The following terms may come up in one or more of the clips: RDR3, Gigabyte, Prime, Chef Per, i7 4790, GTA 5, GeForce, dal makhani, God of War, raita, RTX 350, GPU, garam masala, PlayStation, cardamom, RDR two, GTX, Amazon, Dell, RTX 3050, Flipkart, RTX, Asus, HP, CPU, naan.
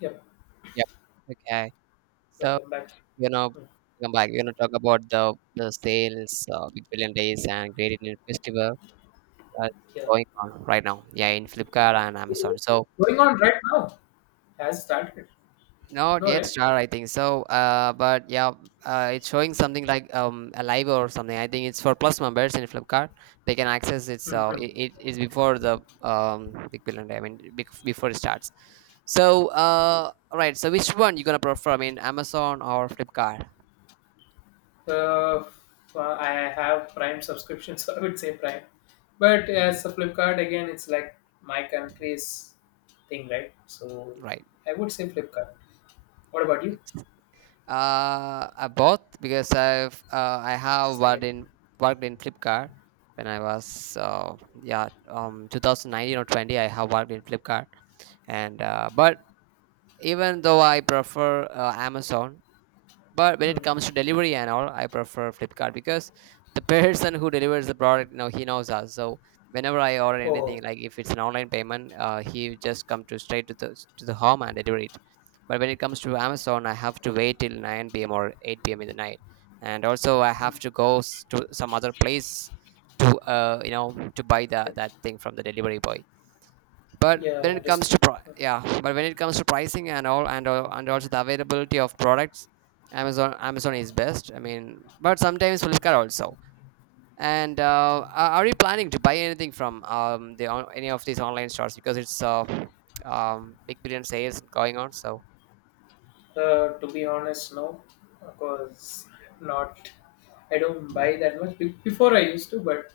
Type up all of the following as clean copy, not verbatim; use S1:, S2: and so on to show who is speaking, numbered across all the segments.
S1: Yep,
S2: Yep. Okay. So,
S1: welcome back.
S2: you know,
S1: Hmm,
S2: come back. We're gonna talk about the sales, Big Billion Days and Great Indian Festival that's
S1: yeah.
S2: going on right now. Yeah, in Flipkart and Amazon. So
S1: Going on right now. Has started.
S2: not
S1: No,
S2: yet
S1: right?
S2: start, I think. So, but yeah, it's showing something like a live or something. I think it's for plus members in Flipkart. They can access it. So it,
S1: Mm-hmm.
S2: it is before the Big Billion Day. I mean, before it starts. So, right. So which one you gonna prefer? I mean, Amazon or Flipkart?
S1: Uh, well, I have Prime subscription, so I would say Prime. But
S2: Hmm,
S1: as a Flipkart, again, it's like my country's thing, right? So
S2: right.
S1: I would say Flipkart. What about you?
S2: Ex- both because I've uh, I have worked
S1: Same.
S2: in worked in Flipkart when I was yeah 2019 or 20. I have worked in Flipkart, and but even though I prefer Amazon, but when it
S1: Hmm.
S2: comes to delivery and all, I prefer Flipkart because the person who delivers the product, he knows us. So whenever I order
S1: Oh,
S2: anything, like if it's an online payment, he just come to straight to the home and deliver it. But when it comes to Amazon, I have to wait till 9 p.m or 8 p.m in the night, and also I have to go to some other place to to buy that thing from the delivery boy. But
S1: yeah,
S2: when
S1: I
S2: it comes to
S1: understand.
S2: yeah, but when it comes to pricing and all, and also the availability of products, Amazon is best, I mean, but sometimes Flipkart also. And are you planning to buy anything from any of these online stores, because it's big billion sales going on, so
S1: To be honest, no, because I'm not. I don't buy that much. Before I used to, but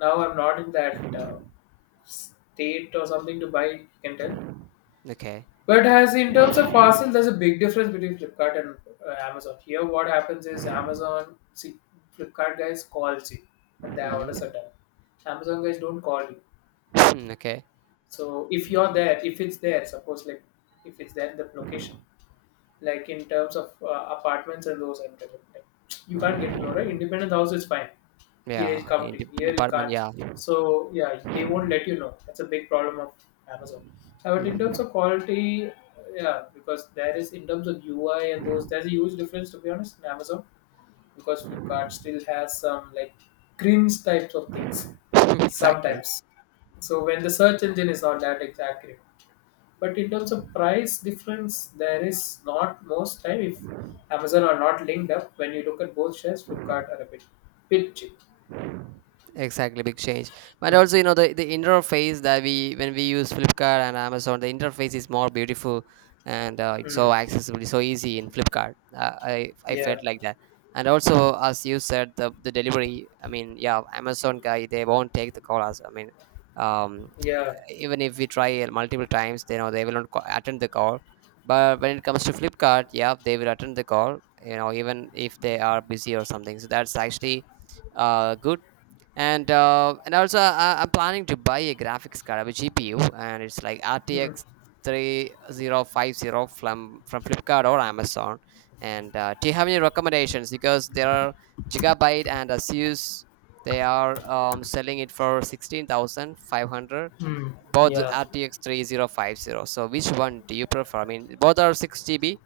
S1: now I'm not in that state or something to buy. You can tell.
S2: okay.
S1: But as in terms of parcel, there's a big difference between Flipkart and Amazon. Here, what happens is Amazon, see, Flipkart guys calls you when their orders are
S2: Mm-hmm.
S1: done. Amazon guys don't call you.
S2: okay.
S1: So if you're there, if it's there, suppose like if it's there in the location, like in terms of apartments and those and everything. Like, you can't get to know, right? Independent house is fine. Here it
S2: Yeah,
S1: come
S2: in,
S1: to you. Here you
S2: department.
S1: can't.
S2: Yeah.
S1: So yeah, they won't let you know. That's a big problem of Amazon. But in terms
S2: Hmm.
S1: of quality, yeah, because there is in terms of UI and those, there's a huge difference to be honest in Amazon because Flipkart still has some like cringe types of things
S2: exactly.
S1: sometimes. So when the search engine is not that exact, accurate, but in terms of price difference there is not most time, if Amazon are not linked up, when you look at both shares, Flipkart are a bit cheap.
S2: Exactly, big change. But
S1: Mm.
S2: also, you know, the interface that we when we use Flipkart and Amazon, the interface is more beautiful, and it's so
S1: Mm.
S2: accessible, so easy in Flipkart. I felt
S1: Yeah,
S2: like that. And also, as you said, the delivery. I mean, yeah, Amazon guy, they won't take the call. As I mean, um,
S1: yeah.
S2: even if we try it multiple times, they know they will not attend the call. But when it comes to Flipkart, yeah, they will attend the call. Even if they are busy or something. So that's actually good. And also I'm planning to buy a graphics card, a GPU, and it's like
S1: Mm.
S2: RTX 3050 from Flipkart or Amazon. And do you have any recommendations, because there are Gigabyte and Asus. They are selling it for 16,500,
S1: Mm.
S2: both the
S1: Yeah,
S2: rtx 3050. So which one do you prefer? I mean, both are 6 GB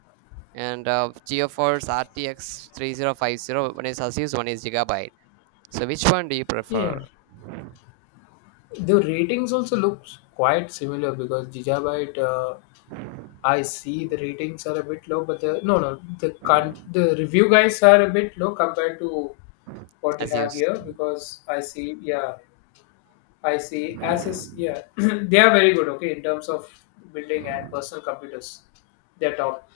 S2: and Geoforce rtx 3050. One is Asus, one is Gigabyte. So which one do you prefer?
S1: yeah, the ratings also looks quite similar because Gigabyte, I see the ratings are a bit low, but the no, no, the review guys are a bit low compared to what you
S2: As
S1: have
S2: used.
S1: here because I see. Yeah, I see. Asus, yeah, they are very good. Okay, in terms of building and personal computers, they're top.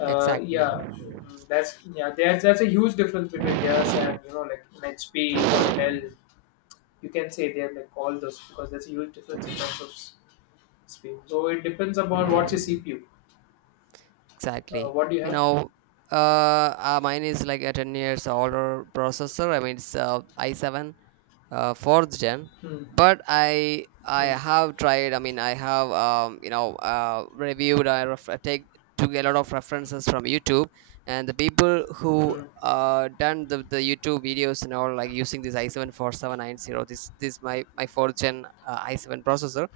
S2: Exactly.
S1: Yeah, that's, yeah. There's That's a huge difference between theirs and like an HP or a Dell. You can say they have like all those because there's a huge difference in terms of speed. So it depends upon what's your CPU.
S2: Exactly.
S1: What do you
S2: you
S1: have?
S2: know Mine is like a 10 years older processor, I mean, it's i7, fourth gen.
S1: Hmm,
S2: But I
S1: hmm,
S2: have tried, I mean I have, reviewed. I ref- I take took a lot of references from YouTube, and the people who
S1: hmm,
S2: done the YouTube videos and all, like using this I 7 4790, this my fourth gen i7 processor.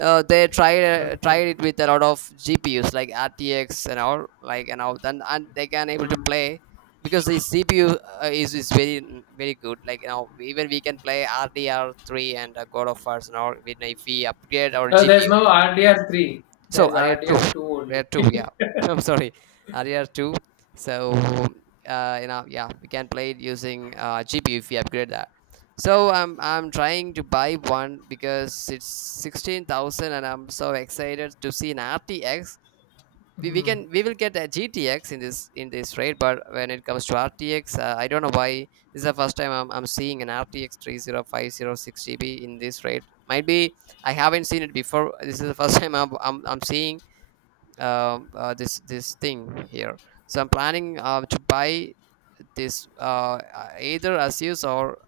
S2: They tried,
S1: hmm, hmm,
S2: it with a lot of GPUs like RTX and all, like and all then, and they can able to
S1: hmm.
S2: play because the CPU is very, very good. Like, even we can play RDR3 and God of Wars and all, when if we upgrade our
S1: No, there's
S2: GPU.
S1: no RDR three.
S2: So
S1: There's RDR two
S2: Ariel
S1: only.
S2: two, yeah. I'm sorry, Ariel two. So yeah, we can play it using GPU if we upgrade that. So I'm trying to buy one because it's 16,000, and I'm so excited to see an RTX. We, we can we will get a GTX in this rate, but when it comes to RTX, I don't know why. This is the first time I'm seeing an RTX 3050 6 GB in this rate. Might be I haven't seen it before. This is the first time I'm seeing, this thing here. So I'm planning to buy this, either Asus or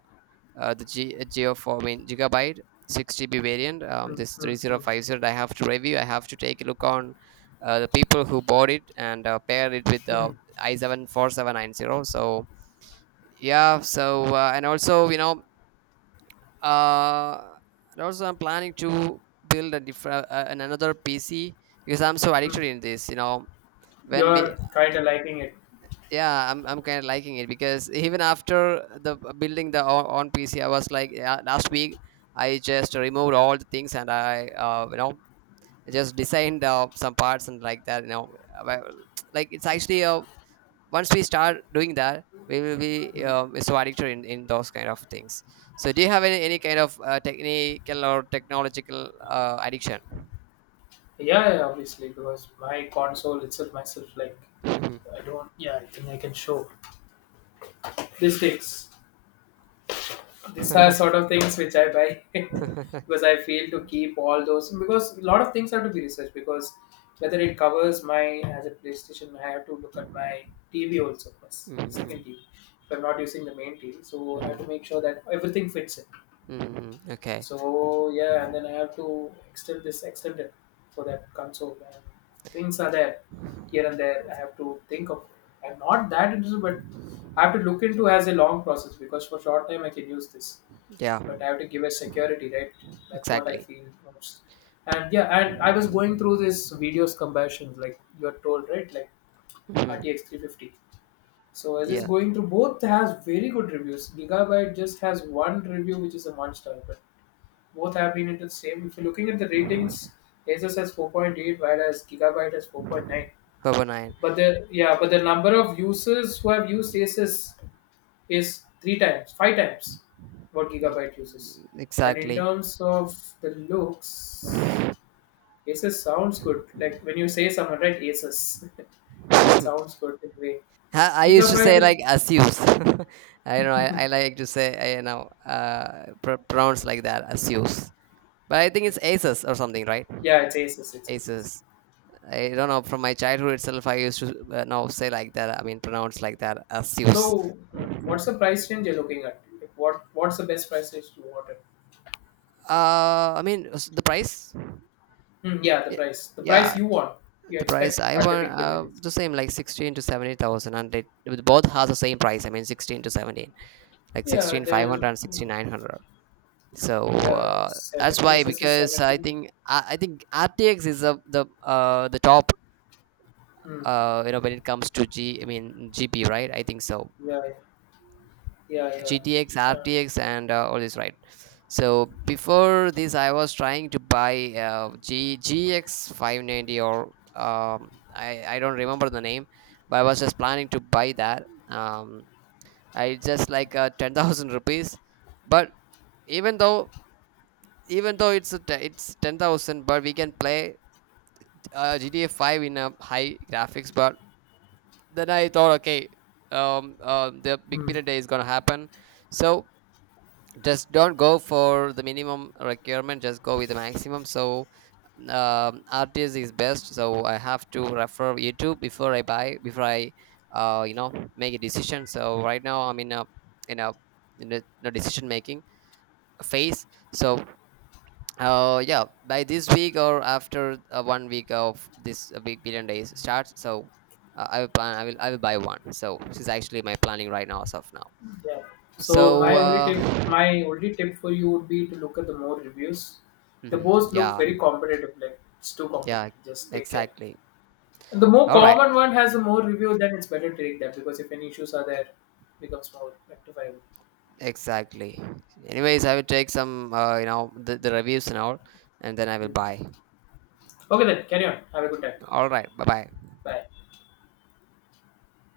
S2: Geo 4. I mean, Gigabyte 6 GB variant.
S1: Hmm,
S2: This
S1: hmm, hmm,
S2: 3050 I have to review. I have to take a look on the people who bought it, and pair it with the
S1: hmm,
S2: i7 4790. So yeah, so and also, uh, and also I'm planning to build a different, another PC, because I'm so
S1: hmm.
S2: addicted in this. You know when we
S1: You're kind of liking it.
S2: Yeah, I'm kind of liking it, because even after the, building the on PC, I was like, yeah, last week I just removed all the things and I, just designed some parts and like that. Well, like, it's actually, once we start doing that we will be
S1: Mm.
S2: so addicted in those kind of things. So do you have any kind of technical or technological addiction?
S1: Yeah, yeah, obviously, because my console itself, myself, like,
S2: Mhm.
S1: I don't, yeah, I think I can show these things. These are sort of things which I buy
S2: Mhm.
S1: because I fail to keep all those. Because a lot of things have to be researched. Because whether it covers my, as a PlayStation, I have to look at my TV also, plus second
S2: Mhm.
S1: TV. If I'm not using the main TV, so I have
S2: Mhm.
S1: to make sure that everything fits in.
S2: Mhm. okay.
S1: So yeah, and then I have to extend this extender for that console. And things are there here and there. I have to think of. I'm not that interested, but I have to look into as a long process because for short time I can use this,
S2: Yeah.
S1: but I have to give a security, right? That's what I
S2: Exactly.
S1: feel most. And yeah, and I was going through this videos comparisons, like you're told, right? Like
S2: Mhm.
S1: RTX 350. So as is
S2: Yeah,
S1: going through, both has very good reviews. Gigabyte just has one review, which is a monster. But both have been into the same. If you're looking at the ratings, Asus has 4.8, whereas Gigabyte has 4.9.
S2: Baba Nine.
S1: But the Yeah, but the number of users who have used Asus is three times, five times what Gigabyte
S2: Ex-
S1: uses. And in
S2: Exactly.
S1: terms of the looks, Asus sounds good. Like when you say someone, right? Asus, that
S2: I
S1: sounds good in a way.
S2: I used to
S1: Gigabyte
S2: say
S1: is
S2: like Asus. I know I like to say, I you know pr- pronounce like that, Asus. But I think it's Asus or something, right?
S1: Yeah, it's Asus, it's Asus.
S2: Asus. I don't know. From my childhood itself, I used to, now say like that. I mean, pronounce like that, Asus.
S1: So, what's the price range you're looking at? Like, what's the best price range you want?
S2: I mean, the price.
S1: Yeah, the
S2: y-
S1: price. The price
S2: Yeah,
S1: you want, you
S2: the price
S1: expect
S2: I
S1: at the
S2: want,
S1: big billion days.
S2: the same like 16 to 70,000, and it both has the same price. I mean, 16 to 17, like
S1: Yeah,
S2: sixteen five
S1: then
S2: hundred and sixteen nine hundred. So
S1: yeah,
S2: uh,
S1: seven
S2: that's why,
S1: SS is
S2: because
S1: 17.
S2: I think RTX is a, the top,
S1: Mm,
S2: when it comes to g I mean GP, right, I think so.
S1: yeah, yeah, yeah.
S2: GTX, RTX, and all this, right. So before this I was trying to buy g 590 or, um, I don't remember the name, but I was just planning to buy that, I just like 10,000 rupees. But even though even though it's it's 10,000, but we can play GTA 5 in a high graphics. But then I thought, okay, the big
S1: Mm,
S2: period day is gonna happen, so just don't go for the minimum requirement, just go with the maximum. So, RTS is best, so I have to refer YouTube before I buy, before I make a decision. So right now I'm in a, in a in a decision making phase. So yeah, by this week or after, one week of this, big billion days starts. So I will plan I will buy one. So this is actually my planning right now, as of now.
S1: yeah. So
S2: So
S1: my only tip for you would be to look at the more reviews. The
S2: mhm,
S1: both look
S2: yeah,
S1: very competitive. Like it's too
S2: yeah,
S1: competitive. Just take care.
S2: exactly,
S1: And the more
S2: all right,
S1: common one has a more review, then it's better to take that because if any issues are there, it becomes more rectifiable.
S2: exactly. Anyways, I will take some, the reviews and all, and then I will buy.
S1: Mm. Okay then, carry on. Have a good time.
S2: All right, bye bye.
S1: Bye.